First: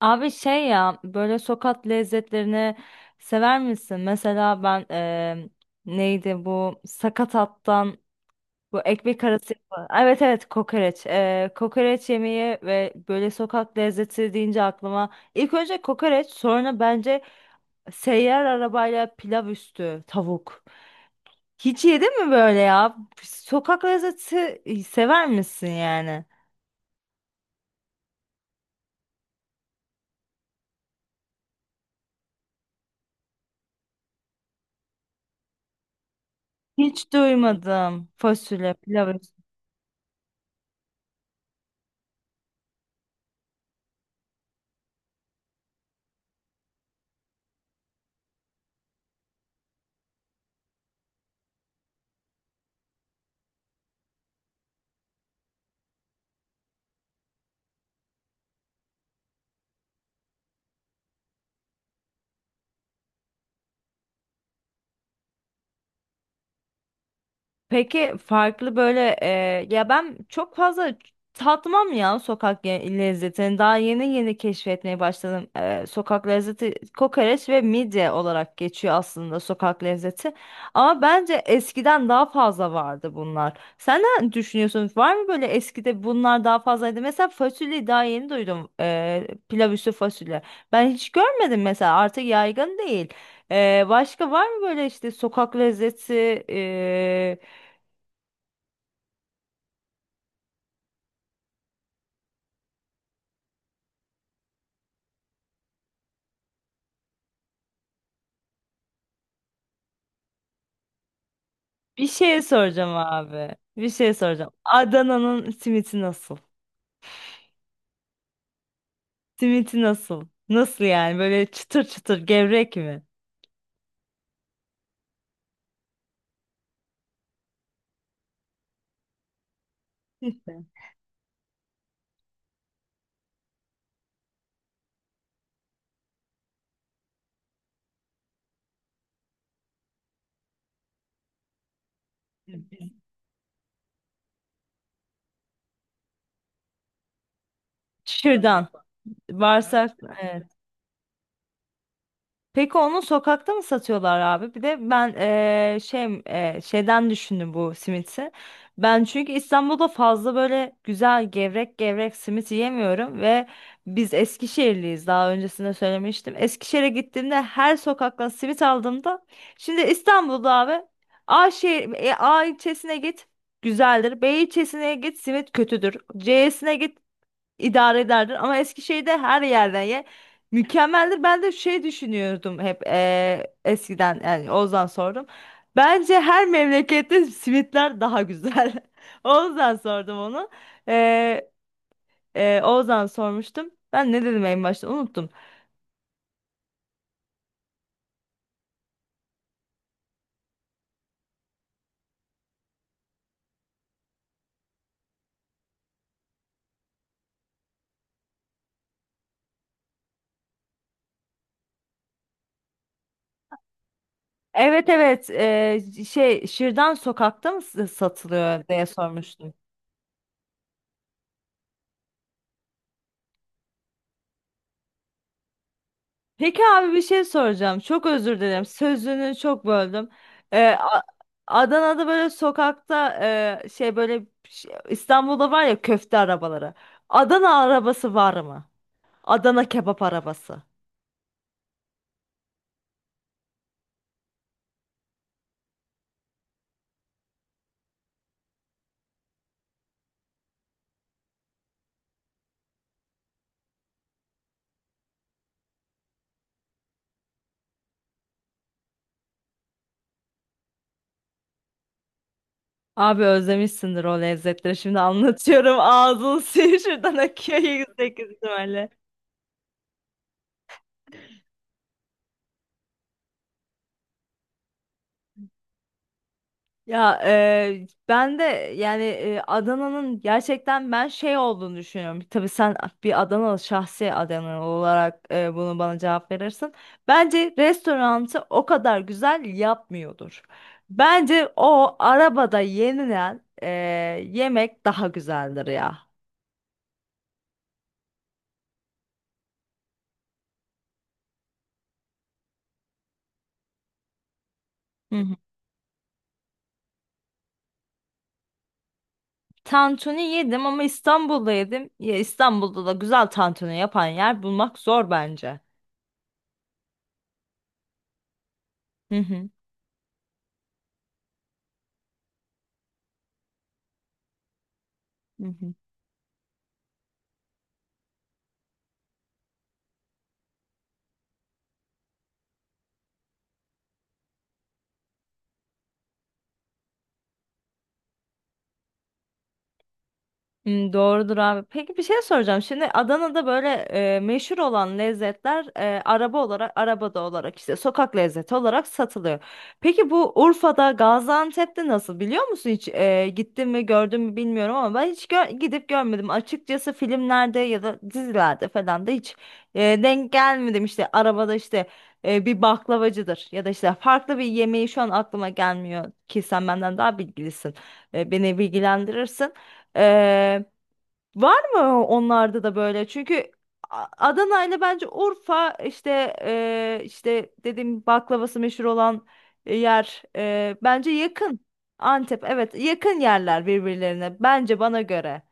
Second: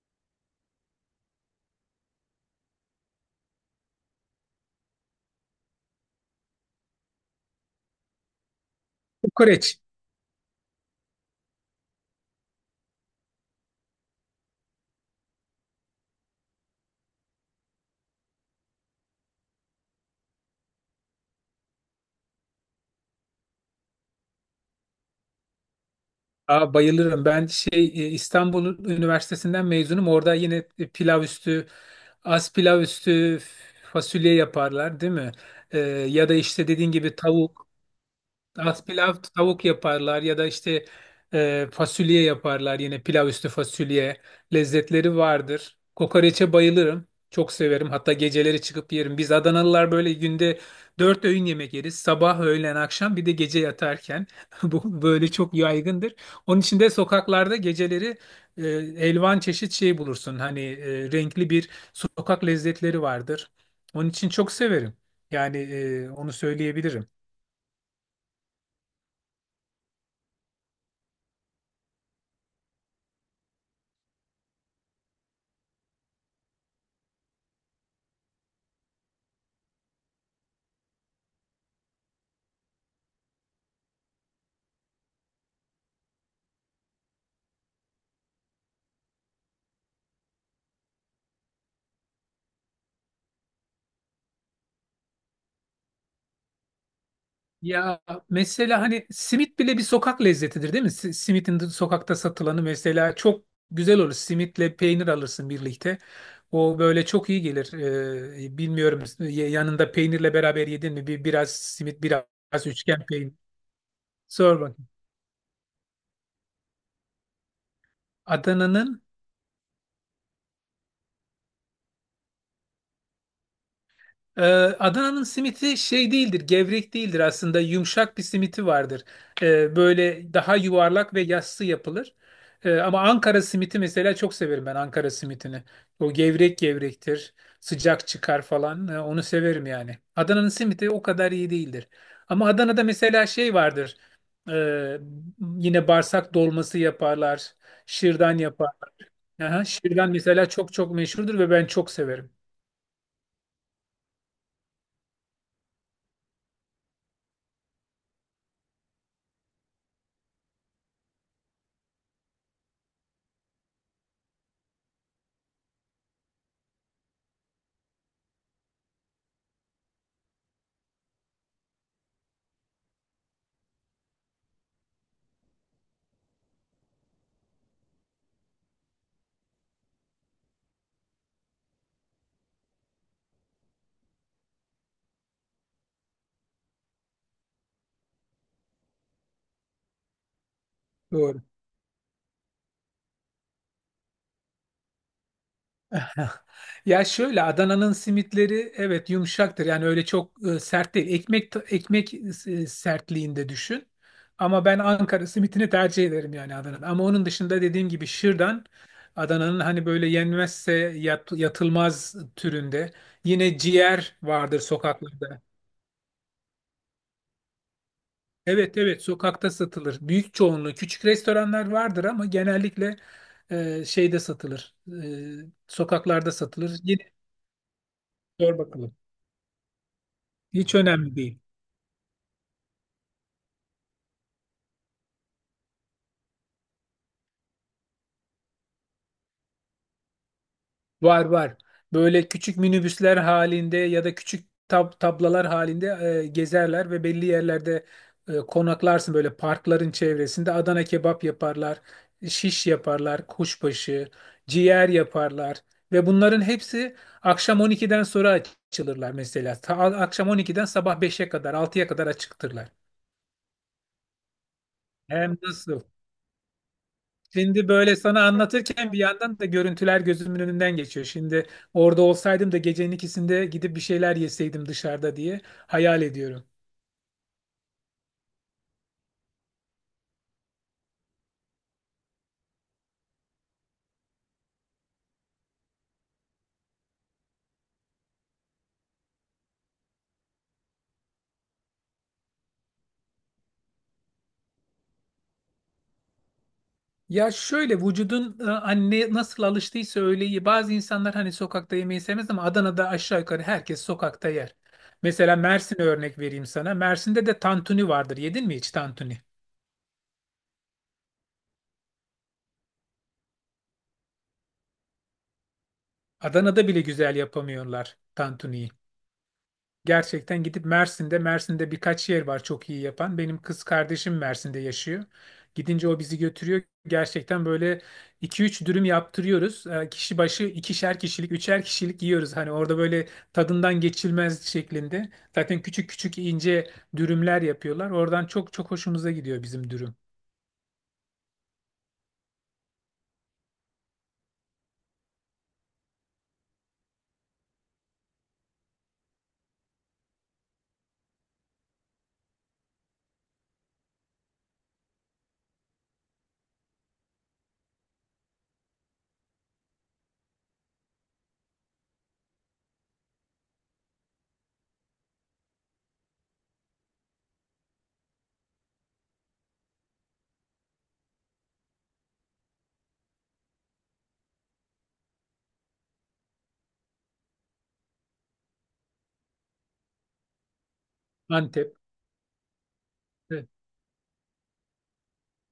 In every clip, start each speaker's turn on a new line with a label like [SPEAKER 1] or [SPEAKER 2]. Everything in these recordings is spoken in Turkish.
[SPEAKER 1] Abi şey ya, böyle sokak lezzetlerini sever misin? Mesela ben neydi bu sakatattan bu ekmek arası
[SPEAKER 2] Kokoreç.
[SPEAKER 1] evet evet, kokoreç. Kokoreç yemeği. Ve böyle sokak lezzeti deyince aklıma ilk önce kokoreç, sonra bence seyyar arabayla pilav üstü tavuk. Hiç yedin mi böyle ya? Sokak lezzeti, sever misin yani?
[SPEAKER 2] Aa, bayılırım. İstanbul Üniversitesi'nden mezunum. Orada yine pilav üstü, az pilav üstü fasulye yaparlar, değil mi? Ya da işte dediğin
[SPEAKER 1] Hiç
[SPEAKER 2] gibi tavuk.
[SPEAKER 1] duymadım fasulye
[SPEAKER 2] Az
[SPEAKER 1] pilav
[SPEAKER 2] pilav
[SPEAKER 1] üstü.
[SPEAKER 2] tavuk yaparlar ya da fasulye yaparlar. Yine pilav üstü fasulye lezzetleri vardır. Kokoreçe bayılırım. Çok severim. Hatta geceleri çıkıp yerim. Biz Adanalılar böyle günde dört öğün yemek yeriz. Sabah, öğlen, akşam bir de gece yatarken. Bu böyle çok yaygındır. Onun için de sokaklarda geceleri e, elvan çeşit şey bulursun. Renkli bir sokak lezzetleri vardır. Onun için çok severim. Yani onu söyleyebilirim.
[SPEAKER 1] Peki farklı böyle, ya ben çok fazla tatmam ya sokak lezzetini. Daha yeni yeni keşfetmeye başladım. Sokak lezzeti kokoreç ve midye olarak geçiyor aslında sokak lezzeti. Ama bence eskiden daha fazla vardı bunlar. Sen ne düşünüyorsun? Var mı böyle, eskide bunlar daha fazlaydı? Mesela fasulyeyi daha yeni duydum. Pilav üstü fasulye. Ben hiç görmedim mesela, artık yaygın değil. Başka var mı böyle işte sokak lezzeti? e,
[SPEAKER 2] Ya mesela hani simit bile bir sokak lezzetidir, değil mi? Simitin de sokakta satılanı mesela çok güzel olur. Simitle peynir alırsın birlikte. O böyle çok iyi gelir. Bilmiyorum yanında peynirle beraber yedin mi? Bir, biraz simit,
[SPEAKER 1] Bir
[SPEAKER 2] biraz
[SPEAKER 1] şey soracağım
[SPEAKER 2] üçgen peynir.
[SPEAKER 1] abi. Bir şey soracağım.
[SPEAKER 2] Sor bakayım.
[SPEAKER 1] Adana'nın simiti nasıl?
[SPEAKER 2] Adana'nın.
[SPEAKER 1] Simiti nasıl? Nasıl yani? Böyle çıtır çıtır gevrek mi?
[SPEAKER 2] Ee, Adana'nın simiti şey değildir, gevrek değildir aslında. Yumuşak bir simiti vardır. Böyle daha
[SPEAKER 1] Kesinlikle.
[SPEAKER 2] yuvarlak ve yassı yapılır. Ama Ankara simiti mesela çok severim ben Ankara simitini. O gevrek gevrektir, sıcak çıkar falan. Onu severim yani. Adana'nın simiti o kadar iyi değildir. Ama Adana'da mesela şey vardır. Ee, Yine bağırsak dolması yaparlar, şırdan
[SPEAKER 1] Şuradan. Ha?
[SPEAKER 2] yaparlar. Aha,
[SPEAKER 1] Bağırsak.
[SPEAKER 2] şırdan mesela çok çok meşhurdur ve ben çok severim.
[SPEAKER 1] Peki onu sokakta mı satıyorlar abi? Bir de ben şey, şeyden düşündüm bu simiti. Ben çünkü İstanbul'da fazla böyle güzel gevrek gevrek simit yiyemiyorum ve biz Eskişehirliyiz, daha öncesinde söylemiştim. Eskişehir'e gittiğimde her sokaktan simit aldığımda, şimdi İstanbul'da abi, A şehir, A ilçesine git güzeldir, B ilçesine git simit kötüdür, C'sine git idare ederdin, ama Eskişehir'de her yerden ye mükemmeldir. Ben de şey düşünüyordum hep, eskiden. Yani Oğuz'dan sordum. Bence her memlekette simitler daha güzel. Oğuz'dan sordum onu.
[SPEAKER 2] Doğru.
[SPEAKER 1] Eee Oğuz'dan sormuştum. Ben ne dedim en başta, unuttum.
[SPEAKER 2] Ya şöyle, Adana'nın simitleri evet yumuşaktır. Yani öyle çok sert değil. Ekmek sertliğinde düşün. Ama ben Ankara simitini tercih ederim yani Adana'da. Ama onun dışında dediğim gibi şırdan Adana'nın hani böyle yenmezse yatılmaz türünde. Yine ciğer vardır
[SPEAKER 1] Evet evet,
[SPEAKER 2] sokaklarda.
[SPEAKER 1] şey, şırdan sokakta mı satılıyor
[SPEAKER 2] Evet,
[SPEAKER 1] diye
[SPEAKER 2] evet, sokakta
[SPEAKER 1] sormuştum.
[SPEAKER 2] satılır. Büyük çoğunluğu küçük restoranlar vardır ama genellikle şeyde satılır. Sokaklarda
[SPEAKER 1] Peki
[SPEAKER 2] satılır.
[SPEAKER 1] abi, bir
[SPEAKER 2] Yine
[SPEAKER 1] şey soracağım. Çok özür
[SPEAKER 2] zor
[SPEAKER 1] dilerim,
[SPEAKER 2] bakılır.
[SPEAKER 1] sözünü çok böldüm. Ee,
[SPEAKER 2] Hiç
[SPEAKER 1] A-
[SPEAKER 2] önemli değil.
[SPEAKER 1] Adana'da böyle sokakta, şey, İstanbul'da var ya köfte arabaları. Adana arabası var mı? Adana kebap arabası.
[SPEAKER 2] Var, var. Böyle küçük minibüsler halinde ya da küçük tablalar halinde gezerler ve belli yerlerde konaklarsın böyle parkların çevresinde. Adana kebap yaparlar, şiş yaparlar, kuşbaşı, ciğer yaparlar ve bunların hepsi akşam 12'den sonra açılırlar mesela. Akşam 12'den sabah 5'e kadar, 6'ya kadar açıktırlar.
[SPEAKER 1] Abi özlemişsindir o lezzetleri. Şimdi
[SPEAKER 2] Hem
[SPEAKER 1] anlatıyorum.
[SPEAKER 2] nasıl?
[SPEAKER 1] Ağzın suyu şuradan akıyor
[SPEAKER 2] Şimdi böyle
[SPEAKER 1] yüksek
[SPEAKER 2] sana
[SPEAKER 1] ihtimalle.
[SPEAKER 2] anlatırken bir yandan da görüntüler gözümün önünden geçiyor. Şimdi orada olsaydım da gecenin ikisinde gidip bir şeyler yeseydim dışarıda diye hayal ediyorum.
[SPEAKER 1] Ya ben de yani, Adana'nın gerçekten ben şey olduğunu düşünüyorum. Tabii sen bir Adanalı, şahsi Adanalı olarak bunu bana cevap verirsin. Bence restoranı o kadar güzel yapmıyordur. Bence o arabada yenilen yemek daha güzeldir ya.
[SPEAKER 2] Ya şöyle, anne nasıl alıştıysa öyle iyi. Bazı insanlar hani sokakta yemeği sevmez ama Adana'da aşağı yukarı herkes sokakta yer.
[SPEAKER 1] Hı hı.
[SPEAKER 2] Mesela Mersin'e örnek vereyim sana. Mersin'de de tantuni vardır. Yedin mi hiç tantuni?
[SPEAKER 1] Tantuni yedim ama İstanbul'da yedim. Ya İstanbul'da da güzel tantuni yapan yer bulmak zor bence.
[SPEAKER 2] Adana'da bile güzel yapamıyorlar tantuniyi.
[SPEAKER 1] Hı hı.
[SPEAKER 2] Gerçekten gidip Mersin'de birkaç yer var çok iyi yapan. Benim kız kardeşim Mersin'de yaşıyor.
[SPEAKER 1] Hı hı.
[SPEAKER 2] Gidince o bizi götürüyor. Gerçekten böyle iki üç dürüm yaptırıyoruz. Kişi başı ikişer kişilik, üçer kişilik yiyoruz. Hani orada böyle tadından geçilmez şeklinde. Zaten küçük küçük ince dürümler yapıyorlar. Oradan çok çok hoşumuza gidiyor bizim dürüm.
[SPEAKER 1] Hmm, doğrudur abi. Peki bir şey soracağım. Şimdi Adana'da böyle meşhur olan lezzetler, araba olarak, arabada olarak işte sokak lezzeti olarak satılıyor. Peki bu Urfa'da, Gaziantep'te nasıl, biliyor musun hiç? E, gittin mi, gördün mü bilmiyorum ama ben hiç gidip görmedim. Açıkçası filmlerde ya da dizilerde falan da hiç denk gelmedim. İşte arabada, işte bir baklavacıdır ya da işte farklı bir yemeği şu an aklıma gelmiyor ki, sen benden daha bilgilisin. E, beni bilgilendirirsin. Var mı onlarda da böyle? Çünkü Adana ile bence Urfa, işte işte dediğim baklavası meşhur olan yer, bence yakın.
[SPEAKER 2] Antep.
[SPEAKER 1] Antep, evet, yakın
[SPEAKER 2] e,
[SPEAKER 1] yerler birbirlerine, bence bana göre.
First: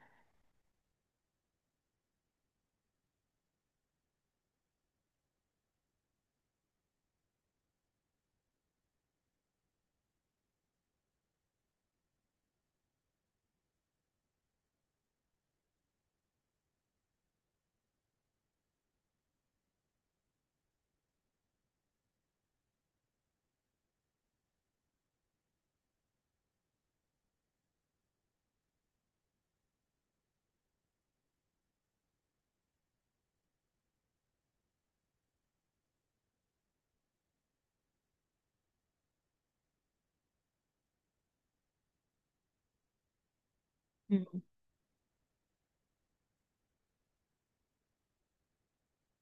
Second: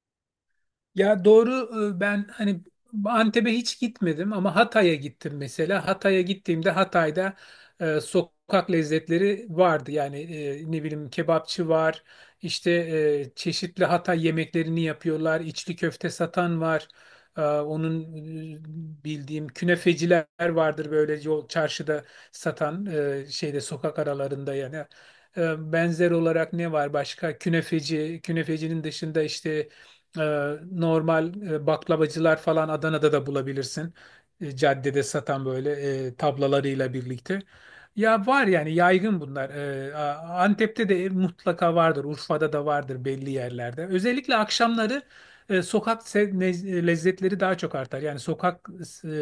[SPEAKER 2] Ya doğru. Ben hani Antep'e hiç gitmedim ama Hatay'a gittim mesela. Hatay'a gittiğimde Hatay'da sokak lezzetleri vardı. Yani ne bileyim kebapçı var, işte çeşitli Hatay yemeklerini yapıyorlar, içli köfte satan var. Onun bildiğim künefeciler vardır böyle yol çarşıda satan şeyde sokak aralarında yani. Benzer olarak ne var başka? Künefeci, künefecinin dışında işte normal baklavacılar falan Adana'da da bulabilirsin. Caddede satan böyle tablalarıyla birlikte. Ya var yani, yaygın bunlar. Antep'te de mutlaka vardır. Urfa'da da vardır belli yerlerde.
[SPEAKER 1] Hı
[SPEAKER 2] Özellikle akşamları sokak lezzetleri daha çok artar. Yani sokak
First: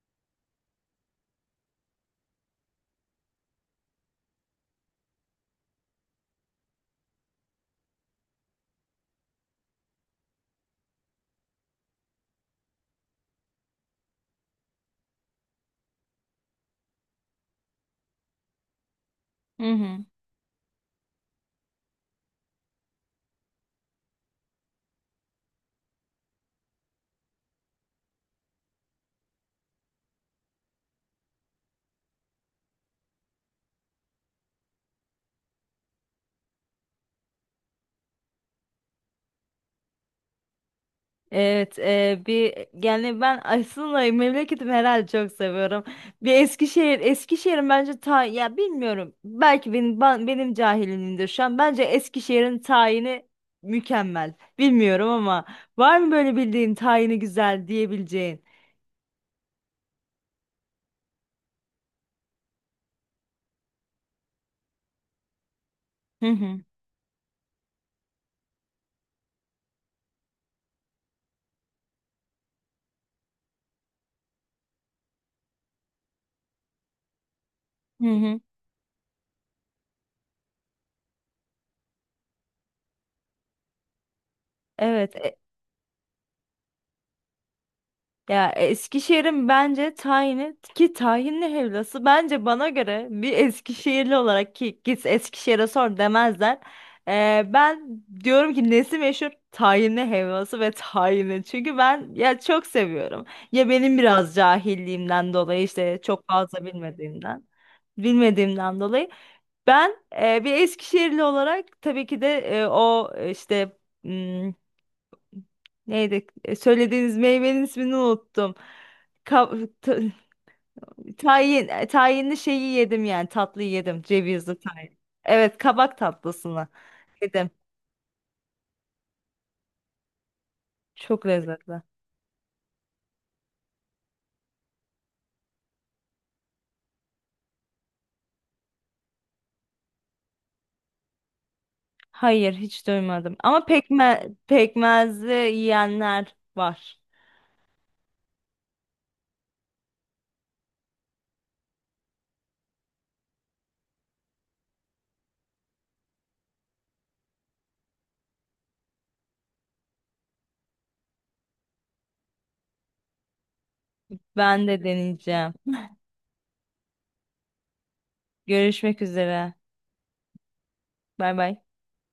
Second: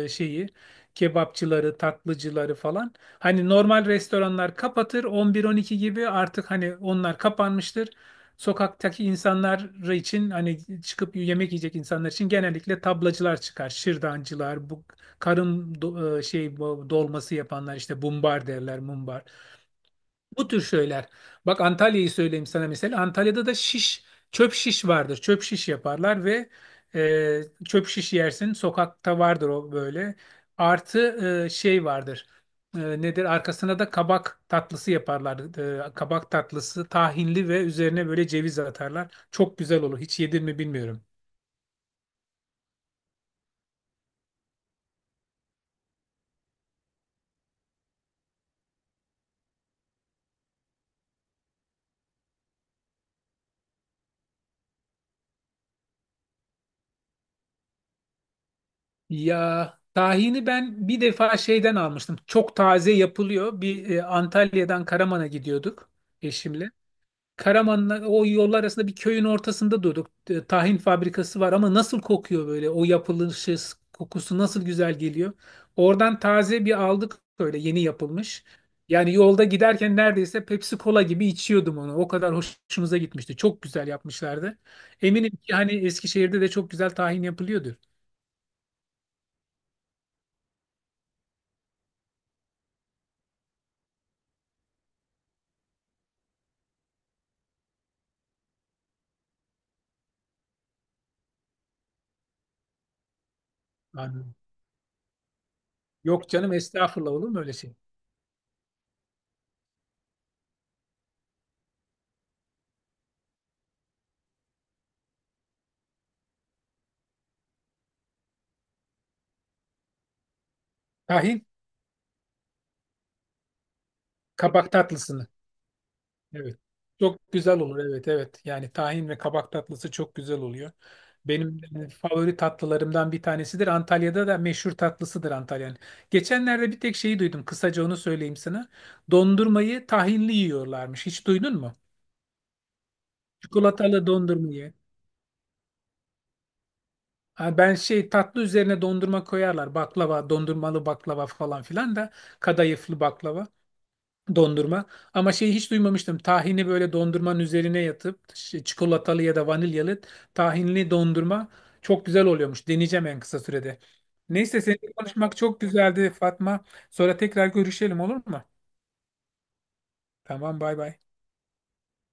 [SPEAKER 2] e, şeyi kebapçıları, tatlıcıları falan. Hani normal restoranlar kapatır 11-12 gibi, artık hani onlar kapanmıştır. Sokaktaki insanlar için, hani çıkıp yemek yiyecek insanlar için, genellikle tablacılar çıkar. Şırdancılar, bu karın do- e, şey bu dolması yapanlar işte, bumbar derler, mumbar.
[SPEAKER 1] hı.
[SPEAKER 2] Bu tür şeyler. Bak, Antalya'yı söyleyeyim sana mesela. Antalya'da da şiş, çöp şiş vardır. Çöp şiş yaparlar ve çöp şiş yersin. Sokakta vardır o böyle. Artı şey vardır. Nedir? Arkasına da kabak tatlısı yaparlar. Kabak tatlısı tahinli ve üzerine böyle ceviz atarlar. Çok güzel olur. Hiç yedin mi bilmiyorum.
[SPEAKER 1] Evet, bir, yani ben aslında memleketimi herhalde çok seviyorum. Bir Eskişehir, Eskişehir'in bence ta, ya bilmiyorum, belki benim benim cahilimdir şu an. Bence Eskişehir'in tayini mükemmel. Bilmiyorum ama var mı böyle bildiğin tayini güzel diyebileceğin?
[SPEAKER 2] Ya tahini ben bir defa şeyden almıştım. Çok taze yapılıyor. Antalya'dan Karaman'a gidiyorduk
[SPEAKER 1] Hı hı.
[SPEAKER 2] eşimle. Karaman'la o yollar arasında bir köyün ortasında durduk. Tahin fabrikası var ama nasıl kokuyor, böyle o yapılışı kokusu nasıl güzel geliyor. Oradan taze bir aldık, böyle yeni
[SPEAKER 1] Hı hı.
[SPEAKER 2] yapılmış. Yani yolda giderken neredeyse Pepsi Cola gibi içiyordum onu. O kadar hoşumuza gitmişti. Çok güzel yapmışlardı.
[SPEAKER 1] Evet.
[SPEAKER 2] Eminim ki hani Eskişehir'de de çok güzel tahin yapılıyordur.
[SPEAKER 1] Ya Eskişehir'in bence tayini ki tahinli helvası, bence bana göre, bir Eskişehirli olarak ki git Eskişehir'e sor demezler. Ben diyorum ki nesi meşhur? Tahinli helvası ve tahini. Çünkü ben ya çok seviyorum. Ya benim
[SPEAKER 2] Yani
[SPEAKER 1] biraz cahilliğimden dolayı, işte çok
[SPEAKER 2] yok canım,
[SPEAKER 1] fazla
[SPEAKER 2] estağfurullah, olur mu
[SPEAKER 1] bilmediğimden
[SPEAKER 2] öyle şey?
[SPEAKER 1] bilmediğimden dolayı ben, bir Eskişehirli olarak tabii ki de o işte, neydi? E, söylediğiniz meyvenin ismini unuttum. Ka- ta-
[SPEAKER 2] Tahin
[SPEAKER 1] tayin, tayinli şeyi yedim, yani tatlıyı yedim. Cevizli
[SPEAKER 2] kabak
[SPEAKER 1] tayin.
[SPEAKER 2] tatlısını.
[SPEAKER 1] Evet, kabak
[SPEAKER 2] Evet.
[SPEAKER 1] tatlısını
[SPEAKER 2] Çok
[SPEAKER 1] yedim.
[SPEAKER 2] güzel olur. Evet, evet. Yani tahin ve kabak tatlısı çok güzel oluyor.
[SPEAKER 1] Çok
[SPEAKER 2] Benim
[SPEAKER 1] lezzetli.
[SPEAKER 2] e, favori tatlılarımdan bir tanesidir. Antalya'da da meşhur tatlısıdır Antalya'nın. Geçenlerde bir tek şeyi duydum. Kısaca onu söyleyeyim sana. Dondurmayı tahinli yiyorlarmış. Hiç duydun mu?
[SPEAKER 1] Hayır, hiç duymadım. Ama
[SPEAKER 2] Çikolatalı dondurmayı.
[SPEAKER 1] pekmezli yiyenler var.
[SPEAKER 2] Ha, ben şey, tatlı üzerine dondurma koyarlar. Baklava, dondurmalı baklava falan filan da, kadayıflı baklava. Dondurma. Ama şeyi hiç duymamıştım. Tahini böyle dondurmanın üzerine yatıp çikolatalı ya da vanilyalı tahinli dondurma çok güzel oluyormuş. Deneyeceğim en kısa sürede. Neyse,
[SPEAKER 1] Ben de
[SPEAKER 2] seninle konuşmak
[SPEAKER 1] deneyeceğim.
[SPEAKER 2] çok güzeldi Fatma. Sonra tekrar görüşelim, olur mu?
[SPEAKER 1] Görüşmek üzere.
[SPEAKER 2] Tamam, bay bay.
[SPEAKER 1] Bay bay.